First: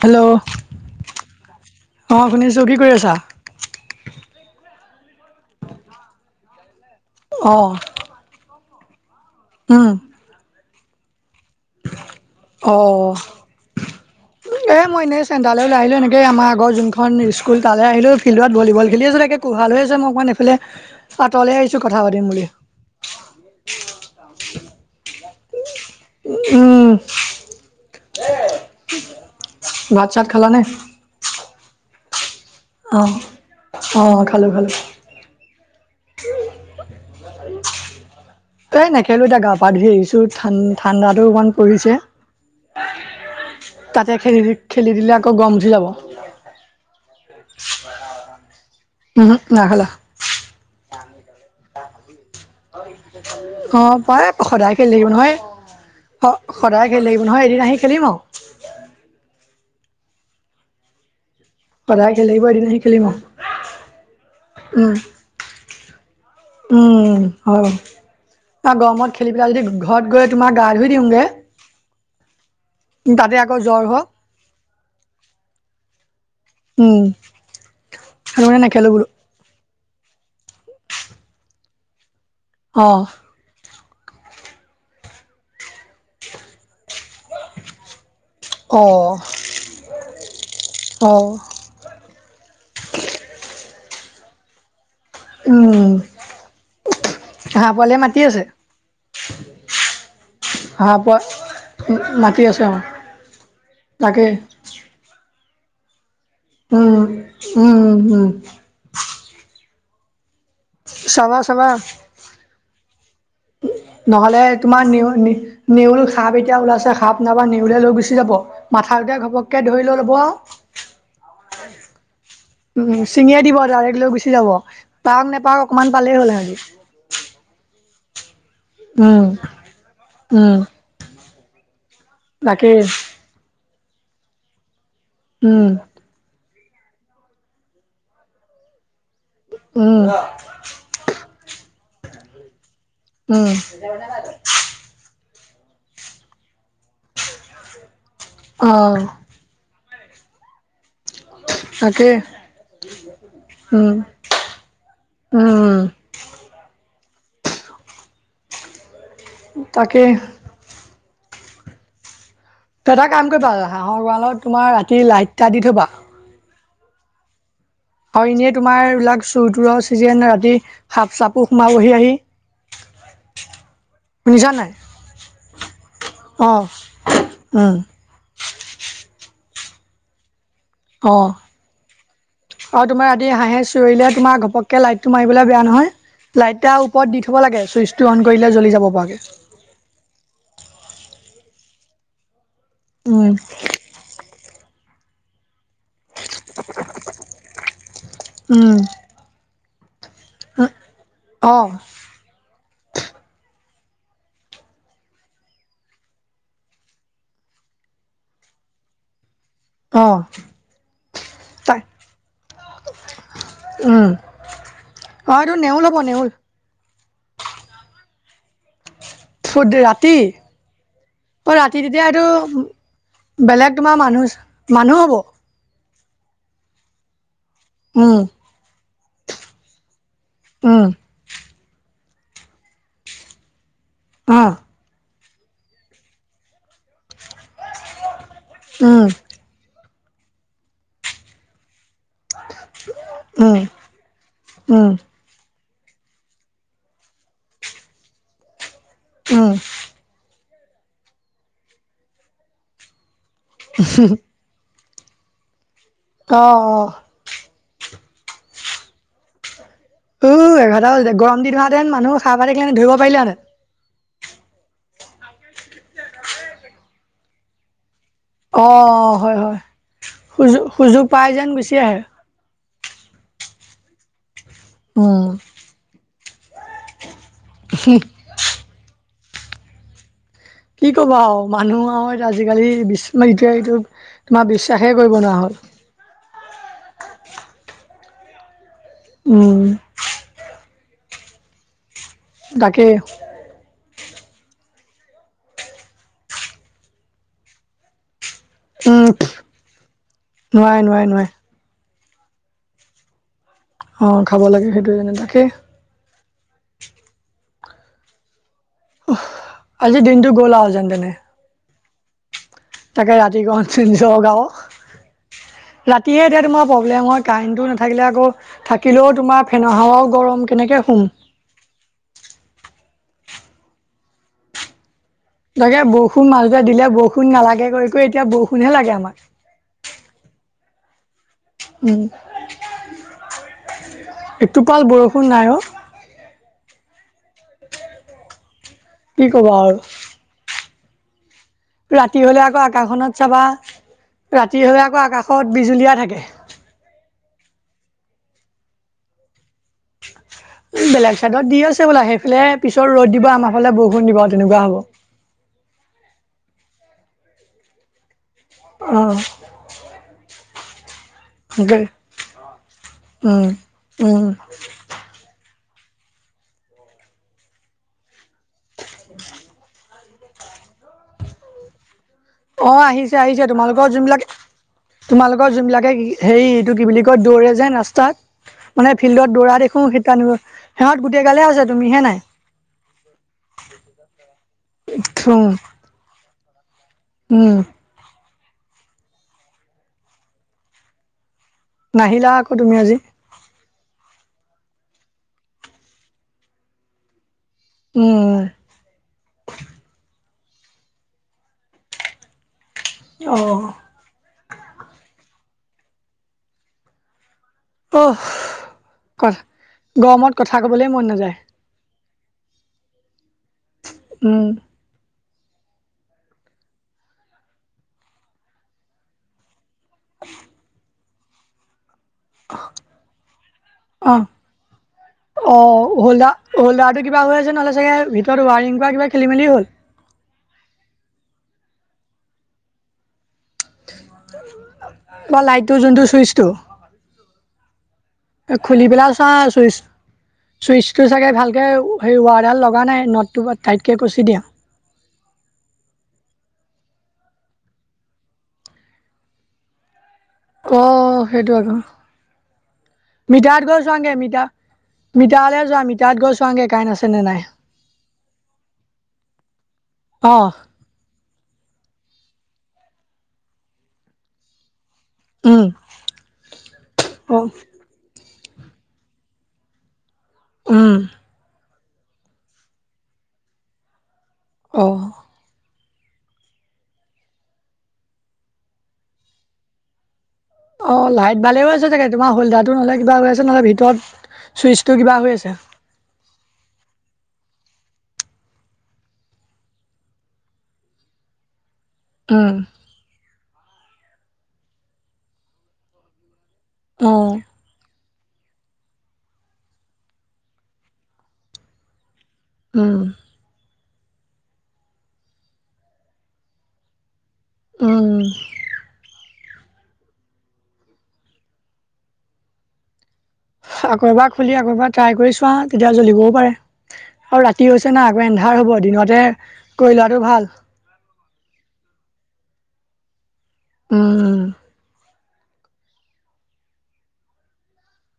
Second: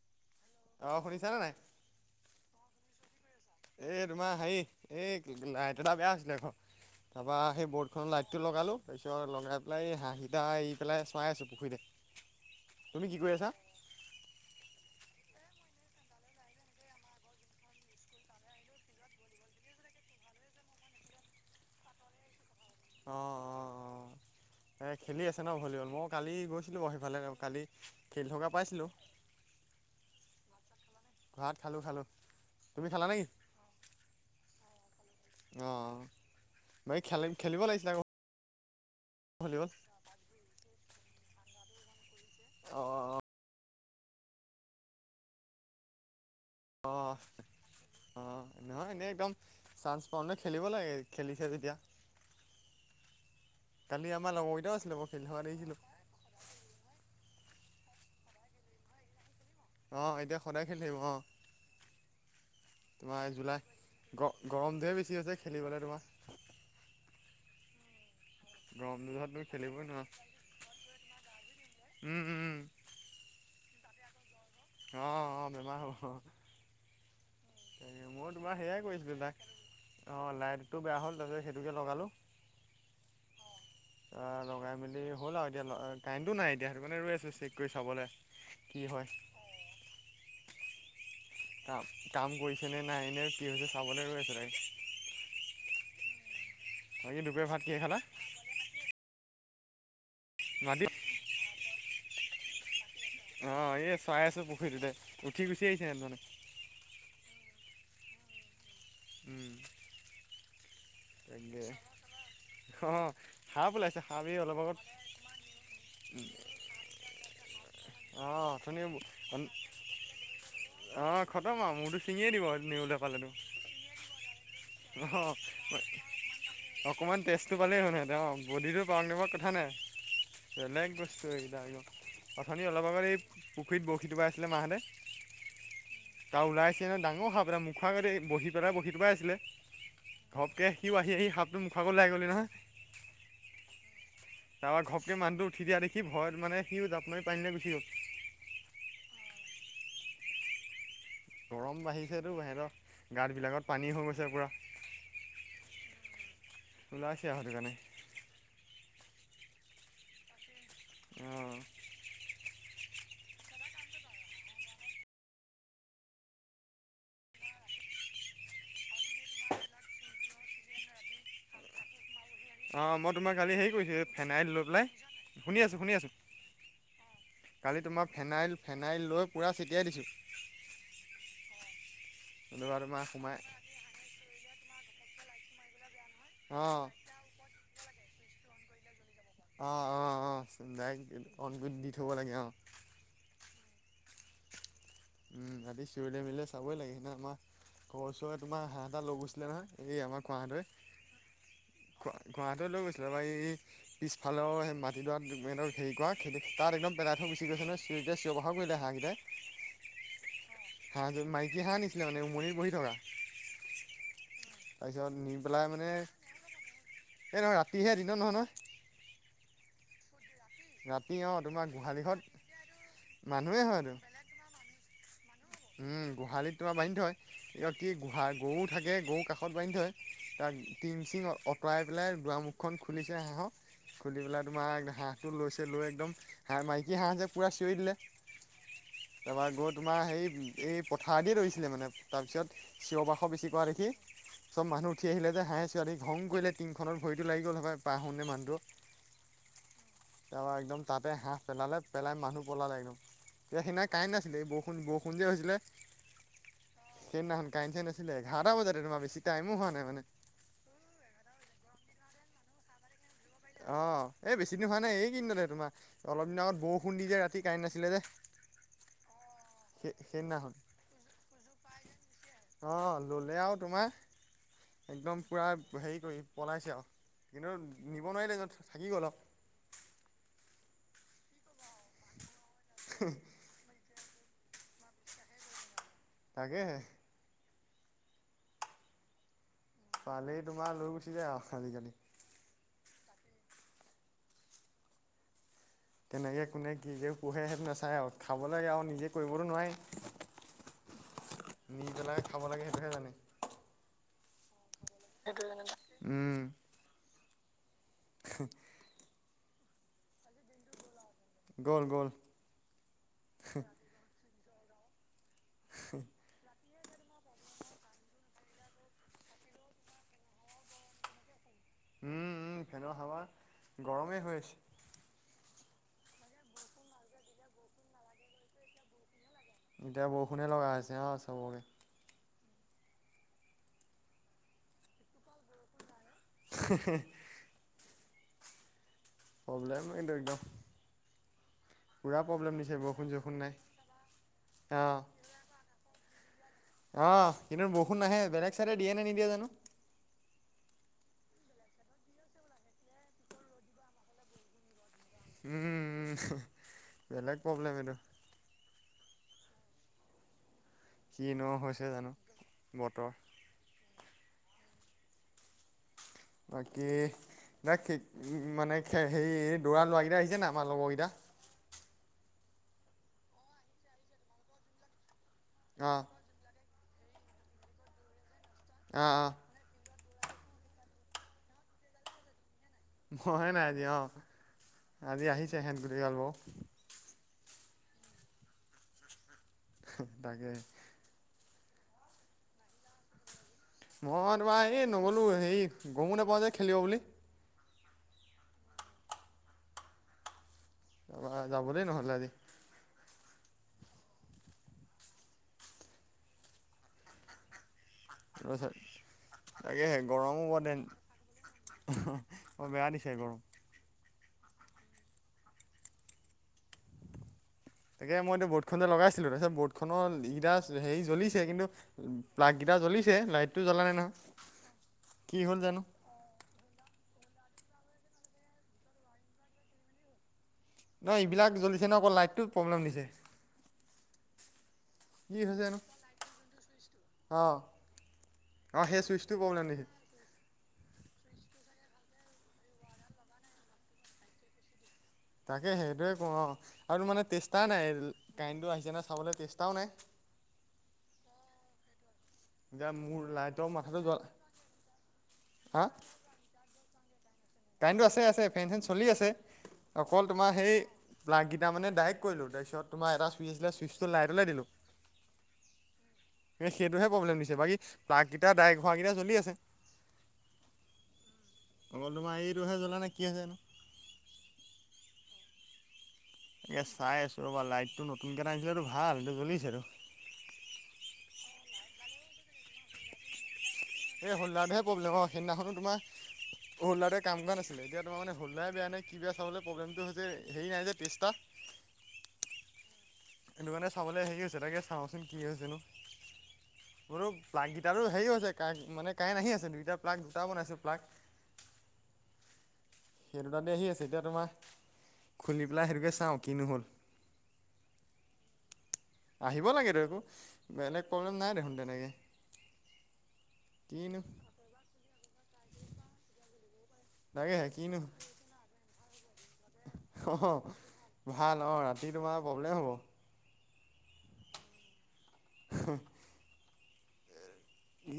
Hello অ শুনিছানে অ শুনিছো কি কৰি আছা। এ তোমাৰ হেই এই বেয়া হৈছিলে আক। তাপা অ সেই বৰ্ড খনৰ লাইটটো লগালো তাপিছত লগাই পেলাই উম এই হাঁহকেইটা এৰি পেলাই চায়াই আছো। অ পুখুৰীতে তুমি কি কৰি আছা। এ মই এনেই চেন্টাৰলে ওলাই আহিলো এনেকে আমাৰ আগৰ যোনখন স্কুল তালে আহিলো ফিল্ডত ভলীবল খেলি আছো তাকে কো ভালে হৈছে মোক মানে এইফালে আতলে আহিছোঁ কথা পাতিম বুলি। অ অ। এ খেলি আছে ন ভলীবল। মই কালি গৈছিলোঁ ক উম সেইফালে কালি খেল থকা পাইছিলোঁ। চাহ খালা নাই। ভাত খালোঁ খালোঁ। তুমি অ খালা নেকি? অ খালোঁ খালোঁ। অ বাকী খেলন খেলিব লাগিছিলে আকৌ। এই নেখেলো এতিয়া গা ভলীবল পা ধুই আহিছো ঠান ঠাণ্ডাতো অকণমান পৰিছে। অ তাতে খেলি খেলি দিলে আকৌ গম উঠি যাব। অ অ। নহয় এনেই একদম উহো নাখালা চাঞ্চ পাওঁতে খেলিব লাগে খেলিছে যেতিয়া। অ কালি পায় আমাৰ লগৰকেইটাও সদায় খেলি আছিলে বাৰু থাকিব নহয়। থকা দেখিছিলোঁ অ সদায় খেলি থাকিব নহয় এদিন আহি খেলিম আও। অ এতিয়া সদায় খেলি থাকিব অ। সদায় খেলি থাকিব এদিন আহি খেলিম আ তোমাৰ জুলাই গ গৰমটোহে বেছি হৈছে খেলিবলে তোমাৰ। উম হয়। ন গৰমত গৰমটোত খেলি তুমি পেলাই যদি খেলিবই ঘৰত নোৱাৰা গৈ তোমাক গা ধুই দিওঁঙ গে। উম উম তাতে আকৌ জ্বৰ হওক। অ অ বেমাৰ হ'ব। উম মই সেইটো তোমাৰ কাৰণে সেয়াই নেখেলো বোলো কৰিছিলো তাক। অ লাইটটো বেয়া হ'ল তাৰপিছত সেইটোকে লগালো। অহ। অ লগাই মেলি হ'ল আও এতিয়া কাৰেনটোও নাই সেটোকাৰণে ৰৈ আছো চেক কৰি চাবলে। অঁ অঁ। কাম কাম কৰিছে নে নাই নে কি হৈছে চাবলে ৰৈ আছে তাইক। উম বাকী দুপৰীয়া ভাত হাঁহ কিহে খালা পোৱালীয়ে মাতি আছে। মাটি হাহবোৱা উ মাতি আছে উ অ এ চাই আছো পুখুৰীটোতে উঠি গুচি আহিছে হিহত মানে। উম উম উ উম। উম। চাবা তাকে চাবা। অ সাপ ওলাইছে সাপ এই নহ'লে অলপ আগত তোমাৰ নেউ নেউল সাপ এতিয়া ওলাইছে সাপ নাবা। নিউলে লৈ গুচি অ যাব মাথাটোতে অথনি ঘপককে ধৰি লৈ ল'ব আও অ', খতম আৰু মোৰতো উম ছিঙিয়ে দিব ডাইৰেক্ট লৈ গুচি যাব পাওক অ', নেপাওক। অকমান পালেই হ'ল অকণমান হিহতি [unintelligible] বডিটো পাও নাপাও কথা নাই উম বেলেগ বস্তু এইকেইটা এনেও অথনি তাকেই অলপ আগতে এই পুখুৰীত বৰশীটোপাই আছিলে মাহঁতে, উম! তাৰ ওলাই আহিছিলে ডাঙৰ সাপ এটা মুখ আগদি বহি পেলাই বৰশী টোপাই আছ উম! এ সিও আহি আহি সাপটো মুখ আগত ওলাই গলহি নহয়। উম! তাৱাৰ ঘপকে মানুহটো উঠি দিয়া দেখি ভয়ত মানে সিও জাপ মাৰি পানীলে গুচি গ'ল। অ গৰম তাকে বাঢ়িছেতো হেতৰ গাঁতবিলাকত পানী উম হৈ গৈছে পুৰা। উম উলাইছে আৰু সেইটো কাৰণে। তাকে অ তই এটা কাম কৰিবা হাঁহৰ গঁড়ালত তোমাৰ ৰাতি লাইট এটা দি থবা। হয় এনেই তোমাৰ এইবিলাক চোৰ তুৰৰ চিজন ৰাতি সাপ চাপো সোমাবহি আহি। অ মই তোমাৰ কালি হেৰি কৰিছো ফেনাই শুনিছা লৈ নাই পেলাই, শুনি আছো, শুনি আছো। অ উম কালি তোমাৰ ফেনাইল ফেনাইল লৈ পুৰা ছটিয়াই দিছো। অ এনেকুৱা আৰু তোমাৰ আদি সোমাই হাঁহে চুৰিলে তোমাৰ ঘপকে লাইট- টো মাৰিবলৈ বেয়া নহয়, লাইট এটা অঁ ওপৰত দি থব লাগে চুইচ টো অন কৰিলে জ্বলি যাব পৰাকে আহ অ অ ডাইৰেক্টে অন কৰি দি থব লাগে অ। উহ উম ৰাতি চিঞৰিলে মিলিলে চাবই লাগে না, আমাৰ ঘৰ ওচৰৰ তোমাৰ উম, হাঁহ এটা লৈ গৈছিলে নহয়। এই আমাৰ খুৱাহেতই, অঁ, খুৱাহেতই লৈ গৈছিলে তাপা এই পিছফালৰ সেই মাটিডৰা হেৰি কৰা খতি তাত একদম পেলাই থৈ গুচি গৈছে নহয় চিঞৰ বাখৰ কৰি হাঁহ কেইটাই। অঁ, হাঁহজনী মাইকী হাঁহ তাই নিছিলে মানে উমনি বহি থকা। উম, তাৰপিছত নি অঁ এইটো পেলাই নেউল মানে এ হ'ব নেউল নহয় ৰাতিহে দি- দিনত নহয় নহয়। থুত ৰাতি ৰাতি অ তোমাৰ ৰাতি গোহালি তেতিয়া এইটো ঘত। বেলেগ তোমাৰ মানুহ মানুহ হ'ব। গোহালিত তোমা বান্ধি থয় এইতি কি উম, গোহা গৰু থাকে গৰু কাষত বান্ধি থয়। তাৰ উম, টিং চিং অঁতৰাই পেলাই দুৱাৰ মুখখন খুলিছে হাঁহৰ। খুলি পেলাই অঁ, তোমাৰ হাঁহটো লৈছে লৈ একদম, হাঁহ মাৰি কি হাঁহে পুৰা চিঞৰি দিলে উম, তাৰপৰা গৈ তোমাৰ হেৰি এই পথাৰ দিয়ে ধৰিছিলে মানে। তাৰপিছত চিঞৰ বাখৰ উম, বেছিকোৱা দেখি চব উম, মানুহ উঠি আহিলে যে হাঁহে সি ঘং কৰিলে টিংখনত ভৰিটো লাগি গল সপাই পাৰ হওঁতে মানুহটোৱ উম তাৰপৰা একদম তাতে হাঁহ পেলালে পেলাই মানুহ পলালে একদম সেই দিনা কাৰেন্ট নাছিলে এই বৰষুণ বৰষ- ষুণ যে হৈছিলে। অহ অহ কাৰেন্ট চাৰেন্ট নাছিলে এঘাৰটা বজাত বেছি টাইমো হোৱা নাই। মানে। উ এঘাৰটা বাজিলে গৰম দিন হোৱা হেতেন মানুহ হাৰ পাই থাকিলে হেতেন ধৰিব পাৰিলে হেতেন। অ এই বেছি দিন হোৱা নাই এই কি দিনতে তোমাৰ অলপ দিনৰ আগত বৰষুণ দি যে ৰাতি কাৰেণ্ট নাছিলে যে। অ হয় হয় সেই সেইদিনাখন সুযো সুযোগ পাই যেন গুচি আহে। অ ল'লে আৰু তোমাৰ একদম উম। পূৰা হেৰি কৰি পলাইছে আও। কিন্তু নিব নোৱাৰিলে থাকি গ'ল। কি ক'বা আৰু মানুহ আৰু আজিকালি [unintelligible] এইটো তোমাৰ বিশ্বাসেই কৰিব নোৱাৰা হ'ল। তাকেহে উম পালেই তোমাৰ লৈ গুচি যায় আহ আজিকালি। তাকে তেনেকে কোনে কি যে পঢ়ে সেইটো নাচায় আও। খাবলৈ আৰু নিজে উম কৰিব টো নোৱাৰে নোৱাৰে নোৱাৰে নোৱাৰে নি পেলাই। খাব লাগে সেইটোহে জানে। অ', খাব লাগে সেইটোৱে জানে তাকেই। উম, [unintelligible] আজি দিনটো গ'ল আও যেন তেনে। গ'ল গ'ল। তাকে ৰাতি [unintelligible] ৰাতিয়ে এতিয়া তোমাৰ প্ৰব্লেম হয় কাৰেণ্টটো নাথাকিলে আকৌ, থাকিলেও তোমাৰ ফেনৰ হাৱাও গৰম কেনেকে শুম? উম, উম, ফেনৰ হাৱা, গৰমেই হৈ আছে। তাকে বৰষুণ মাজতে দিলে বৰষুণ নালাগে কৈ কৈ এতিয়া বৰষুণহে লাগে আমাক। এতিয়া বৰষুণে লগা হৈছে অ, চবকে উম, এটোপাল বৰষুণ নাই অ, [unintelligible] কি ক'বা আৰু। প্ৰব্লেম কিন্তু একদম। পুৰা ৰাতি হলে প্ৰব্লেম আকৌ দিছে বৰষুণ আকাশখনত চৰষুণ চাবা, নাই ৰাতি অ হলে আকৌ আকাশত বিজুলীয়া থাকে। অ', কিন্তু বৰষুণ নাহে বেলেগ চাইডে দিয়ে নে নিদিয়ে জানো। বেলেগ চাইডত দি আছে বোলা সেইফালে পিছৰ ৰ'দ দিব আমাৰ ফালে বৰষুণ দিব তেনেকুৱা হ'ব। উম, উম, বেলেগ প্ৰব্লেম এইটো। অ', কিনো সেইটোৱে হৈছে জানো, বতৰ। উম উম, বাকী, [unintelligible] দৌৰা [unintelligible] এতিয়া আহিছে না আমাৰ লগৰকেইটা? অ', আহিছে আহিছে তোমালোকৰ যোনবিলাক, তোমালোকৰ অ যোনবিলাকে হেৰি টো কি বুলি কয় দৌৰে যেন ৰাস্তাত মানে অ অ ফিল্ডত দৌৰা দেখো [unintelligible] [unintelligible] সিহঁত গোটেই গালে আছে তুমিহে নাই। মই নাই আজি অ, আজি উম আহিছে সিহঁত গোটেই গাল বাও। উম, হঁ, তাকে। নাহিলা আকৌ তুমি আজি। মই তোমাৰ এই নগ'লো হেৰি, গমো নোপাওঁ যে খেলিব বুলি। উম, তোমাৰ যাবলে নহ'লে আজি। অ', তাৰপিছত গৰ তাকেহে গৰমত গৰমো কথা ক'বলৈ মন নাযায়। [unintelligible] বৰ বেয়া দিছে গৰম। উম, তাকে মই এতিয়া বৰ্ডখন এ লগাইছিলোঁ তাৰপিছত বৰ্ডখনৰ এইকেইটা হেৰি জ্বলিছে কিন্তু প্লাগ কেইটা জ্বলিছে লাইটটো জ্বলা নাই নহয়। অ কি হ'ল জানো অ', হোল্ডাৰ-হোল্ডাৰ কিবা হৈ আছে নহ'লে চাগে, ভিতৰত ৱাৰিং কৰা কিবা খেলি মেলি হ'ল। নহয় এইবিলাক জ্বলিছে ন অকৌ লাইটটো প্ৰব্লেম দিছে। ব কি হৈছে লাইটো জানো যোনটো চুইচটো অঁ অঁ খুলি সেই পেলাই চা, চুইচটো প্ৰব্লেম চুইচ। দিছে চুইচটো চাগে ভালকে সেই ৱাৰডাল লগা নাই নদটো এবাৰ টাইটকে কুচি দিয়া। তাকে সেইটোৱে ককৰোঁ আও আৰু মানে টেষ্টাৰ নাই কাৰেণ্টটো আহিছে নে নাই চাবলে টেষ্টাও নাই। অ', সেইটো আৰু। এতিয়া মোৰ মিটাৰত লাইটৰ গৈ মাথাটো চোৱাগে যোৱা মিটাৰ, মিটাৰেলে যোৱা হা মিটাৰত গৈ চোৱাগে কাৰে কাৰেণ্ট আছে নে নাই? কাৰেণ্টটো আছে আছে ফেন চেন চলি আছে, অকল অ তোমাৰ সেই লাগি তাৰমানে ডাইয়েক্ট কৰিলোঁ। তাৰপিছত তোমাৰ এটা ছুইচ আছিলে, ছুইচটো লাইটলে দিলোঁ। উম এ সেইটোহে অ প্ৰব্লেম দিছে। বাকী বা তিয়া ডাইৰেক্ট হোৱা কেটা জ্বলি আছে। উম। অকল তোমাৰ এইটোহে জ্বলা নাই। কি আছেনো? অ'। এ চাই আছোঁ ৰ'বা। লাইটটো নতুনকে এটা আনিছিলো ইটো ভাল। এইটো জ্বলিছেটো। অ' লাইট ভালে হৈছে ছাগে, তোমাৰ হোলদাৰটো নহলে কিবা হৈ আছে নহ'লে ভিতৰত এই হোলদাৰটোহে চুইচটো কিবা প্ৰব্লেম অ'। হৈ আছে সেইদিনাখনো তোমাৰ হোলদাৰটোৱে কাম কৰা নাছি লে। এতিয়া তোমাৰ মানে হলদাৰে বেয়া নে কি বেয়া চাবলে প্ৰবেমটো হৈছে, হেৰি নাই যে টেষ্টাৰ। উম। সেইটো কাৰণে চাবলে হেৰি হৈছে। তাকে চাওঁচোন কি হৈছেনো? অ বোলো প্লাগকিটাটো হেৰি হৈছে, কাৰেন- মানে কাৰেন আহি আছে। দুইটা প্লাগ- দুটা বনাইছোঁ প্লাগ। উম সেই দুটাতে আহি আছে। এতিয়া তোমাৰ খুলি পেলাই সেইটোকে চাওঁ, কিনো হ'ল। উম। আহিব লাগেতো, একো বেলেগ প্ৰব্লেম নাই দেখোন তেনেকে। আকৌ এবাৰ খুলি আকৌ এবাৰ ট্ৰাই কৰি চোৱা, তেতিয়া জ্বলিবও পাৰে। আৰু তাকেহে ৰাতি কিনো হৈছে না, আকৌ এন্ধাৰ হব। দিনতে কৰি লোৱাটো অ' ভাল হঁ। ভাল অ' ৰাতি তোমাৰ প্ৰব্লেম হ'ব। উম। হঁ।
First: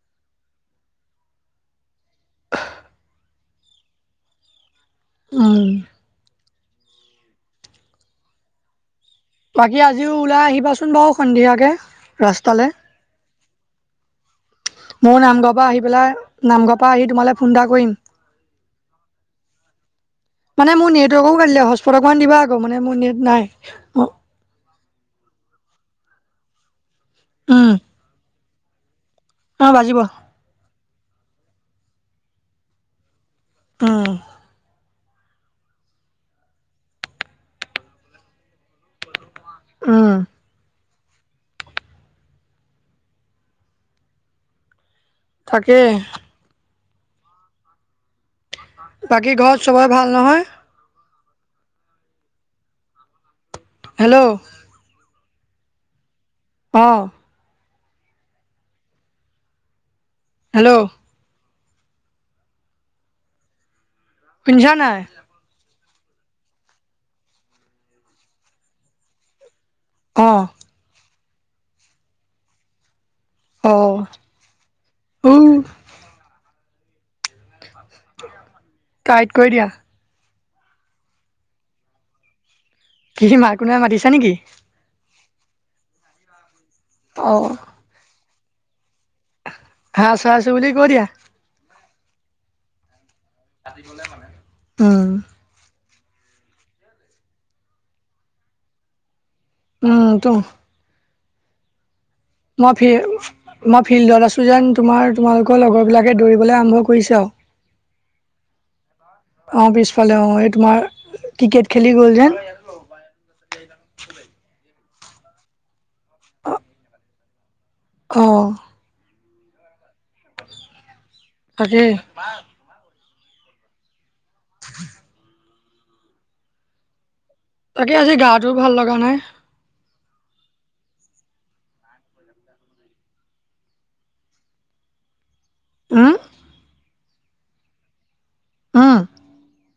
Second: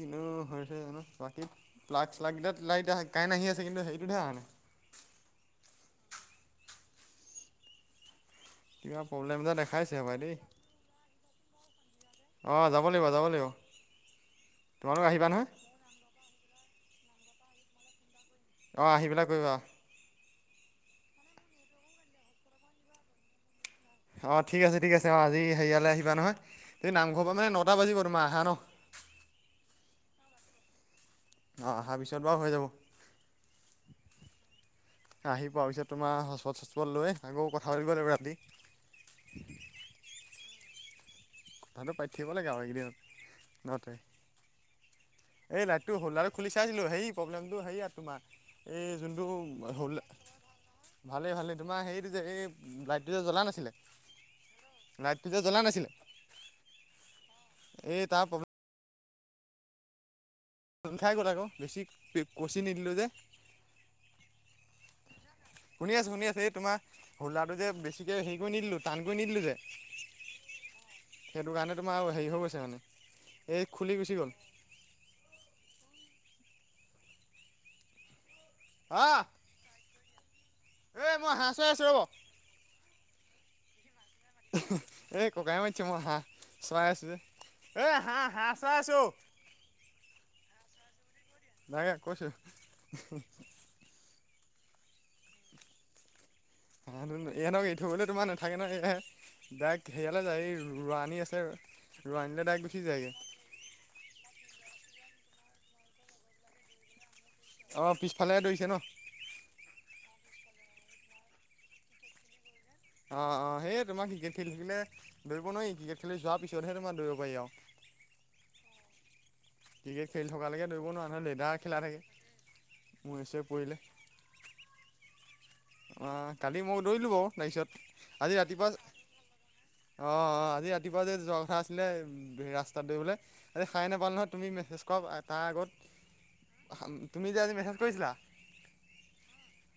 ইনো অ' হৈছে জানো। বাকী প্লাগ - শ্লাক কেইতাত লাইট আ- কাৰেন আহি আছে কিন্তু, হেৰিটোতহে অহা নাই। উম। কিবা প্ৰব্লেম এটা বাকী দেখাইছে আজিও হপাই দেই ওলাই আহিবাচোন বাও সন্ধিয়াকে, ৰাস্তালে। অ' যাব লাগিব যাব লাগিব তোমালোক মোৰ আহিবা নহয় নামঘৰৰ পা আহি পেলাই, নামঘৰৰ পা আহি তোমালে ফোন এটা কৰিম। অ' আহি পেলাই কৰিবা। মানে মো নেটৱৰ্কো কাটিলে হস্পত অকন দিবা আকৌ মো অঁ ঠিক আছে ঠিক আছে অ আজি হেৰিয়ালে আহিবা নহয় তুমি নামঘৰ পা মানে উম নটা বাজিব তোমাৰ আহা ন। [unintelligible] অ' বাজিব। অ' অহাৰ পিছত বাও হৈ যাব। উম। আহি পোৱাৰ পিছত তোমাৰ হটস্পট - ছছস্পট‌ লৈ আকৌ কথা পাতিব লাগিব ৰাতি। উম। কথাটো পাতি থাকিব লাগে আও এইকেইদিন- নতে। এই তাকেই লাইটটো হলদাৰটো খুলি চাইছিলোঁ। সেই প্ৰব্লেমটো হেৰি ইয়াত তোমাৰ এই যোনটো বাকী ঘৰত চবে হ'ল্ডাৰ ভাল নহয়? ভালেই ভালেই তোমাৰ হেৰিটোযে এই লাইটটো যে জ্বলা নাছিলে, হেল্ল' লাইটটো যে জ্বলা নাছিলে অ'। এই তাৰ প্ৰ হেল্ল' খাই গ'ল আকৌ। বেছি কচি নিদিলোঁ যে। শুনিছা নাই। শুনি আছো-শুনি আছো, এই তোমাৰ হোলদাৰটো যে বেছিকে হেৰি কৰি নিদিলো টান কৰি নিদিলো যে অ'। সেইটো কাৰণে তোমাৰ হেৰি হৈ গৈছে মানে, এই খুলি গুচি গ'ল। ও। আহ টাইট কৰি দিয়া। এই মই হাঁহ চৰায় আছো ৰ'ব। [unintelligible] কোনোবাই মাতিছা নেকি। এই ককাই মাতিছে মই হাঁহ চৱাই আছো যে, অ এ হাঁহ-হাঁহ চৰাই আছো। হাঁহ চৰাইছো বুলি কৈ দিয়া। [unintelligible] কৈছোঁ। উম। ইহঁতক এৰি থৈ গ'লে তোমাৰ নাথাকে নহয়, এ উম ডাইৰেক্ট তো [unintelligible] ৰোৱণী আছে [unintelligible] ডাইৰেক্ট মই গুচি ফিল যায়গৈ মই ফিল্ডত আছো যেন, তোমাৰ তোমালোক [unintelligible] লগৰবিলাকে দৌৰিবলে আৰম্ভ কৰিছে আৰু। অ', পিছফালেহে দৌৰিছে ন। অ পিছফালে অ এই তোমাৰ ক্ৰিকেট খেলি গ'ল যেন। অ', অ', এই তোমাৰ ক্ৰিকেট খেলি থাকিলে দৌৰিব নোৱাৰি, ক্ৰিকেট খেলি যোৱাৰ পিছতহে তোমাৰ দৌৰিব পাৰি আৰু। [unintelligible] অ'। ক্ৰিকেট খেলি থকালৈকে দৌৰিব নোৱাৰি নহয়, লেডাৰ খেলা তাকে থাকে, মোৰে ছোৰে পৰিলে। [inaudible] অ', কালি ময়ো দৌৰিলো বাৰু। তাকে তাৰপিছত আজি গাটো ৰাতিপুৱা, ভাল অ', লগা নাই অ', আ আজি ৰাতিপুৱা যে যোৱা কথা আছিলে, ৰাস্তাত দৌৰিবলে, আজি সাৰে নাপালো নহয়, তুমি মেছেজ কৰা তাৰ আগত, উম তুমি যে আজি মেছেজ কৰিছিলা। উম।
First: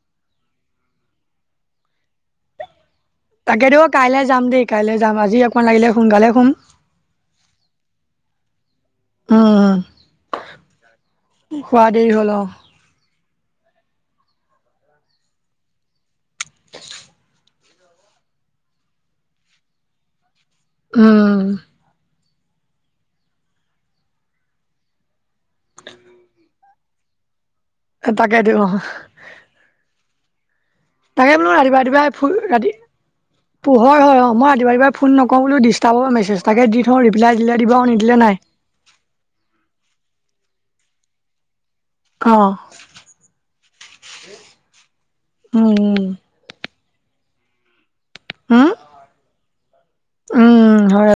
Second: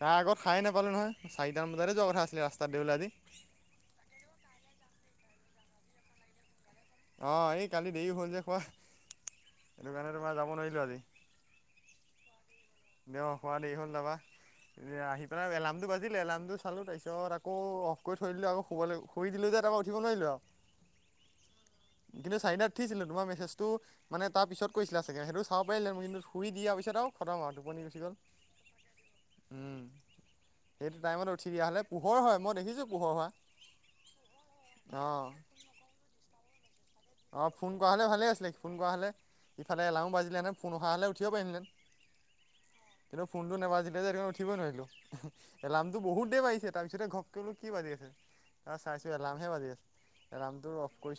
তাৰ আগত সাৰে নাপালোঁ নহয়, চাৰিটামান বজাতে যোৱা কথা আছিলে ৰাস্তাত দৌৰিবলে আজি। তাকে দেই কাইলে যাম দেই- কাইলে যাম, আজি অকমান লাগিলে সোনকালে শুম। অ', এই কালি দেৰি হ'ল যে শুৱা। উম, আজি কি শুৱা দেৰি হ'ল অ'। [unintelligible] শুৱা দেৰি হ'ল তাৰপা। এ আহি পেলাই এলাৰ্মটো বাজিলে, এলাৰ্মটো চালো, তাৰপিছত আকৌ অফ কৰি থৈ দিলো, আকৌ শুব শুই দিলো যে তাৰপা উঠিব নোৱাৰিলো আৰু। উম। কিন্তু চাৰিটাত উঠিছিলো, তোমাৰ মেছেজটো মানে তাৰ পিছত কৰিছিলা চাগে, সেইটো চাব পাৰিলে মই কিন্তু শুই দিয়া টাও খতম হয়, টোপনি গুচি গ'লো, তাকে দিও উম। টাইমত তাকে বোলো উঠি দিয়া ৰাতিপুৱা হ'লে পোহৰ ৰাতিপুৱাই হয়, মই ৰাতি দেখিছোঁ পোহৰ হোৱা। পোহৰ হয় অ', মই ৰাতিপুৱা ৰাতিপুৱাই ফোন নকৰো বোলো ডিষ্টাৰ্ব হ'ব মেছেজ এটাকে দি থওঁ ৰিপ্লাই অ', দিলে দিব ফোন আৰু কৰা হ'লে নিদিলে ভালে নাই। আছিলে, ফোন কৰা হ'লে, ইফালে এলাৰ্ম বাজিলেহেতেন, ফোন অহা হ'লে উঠিব পাৰিলোহেঁতেন। অ। [inaudible] কিন্তু ফোনটো নাবাজিলে যে ৰাতিপুৱা উঠিবই নোৱাৰিলো হয়, উম উম এলাৰ্মটো বহুত দেৰিত বাজিছে তাৰপিছতে ঘপকে বোলো কি বাজি আছে, উম তাৰপা চাইছো এলাৰ্মহে বাজি আছে, এলাৰ্মটো উম অফ কৰি হয়।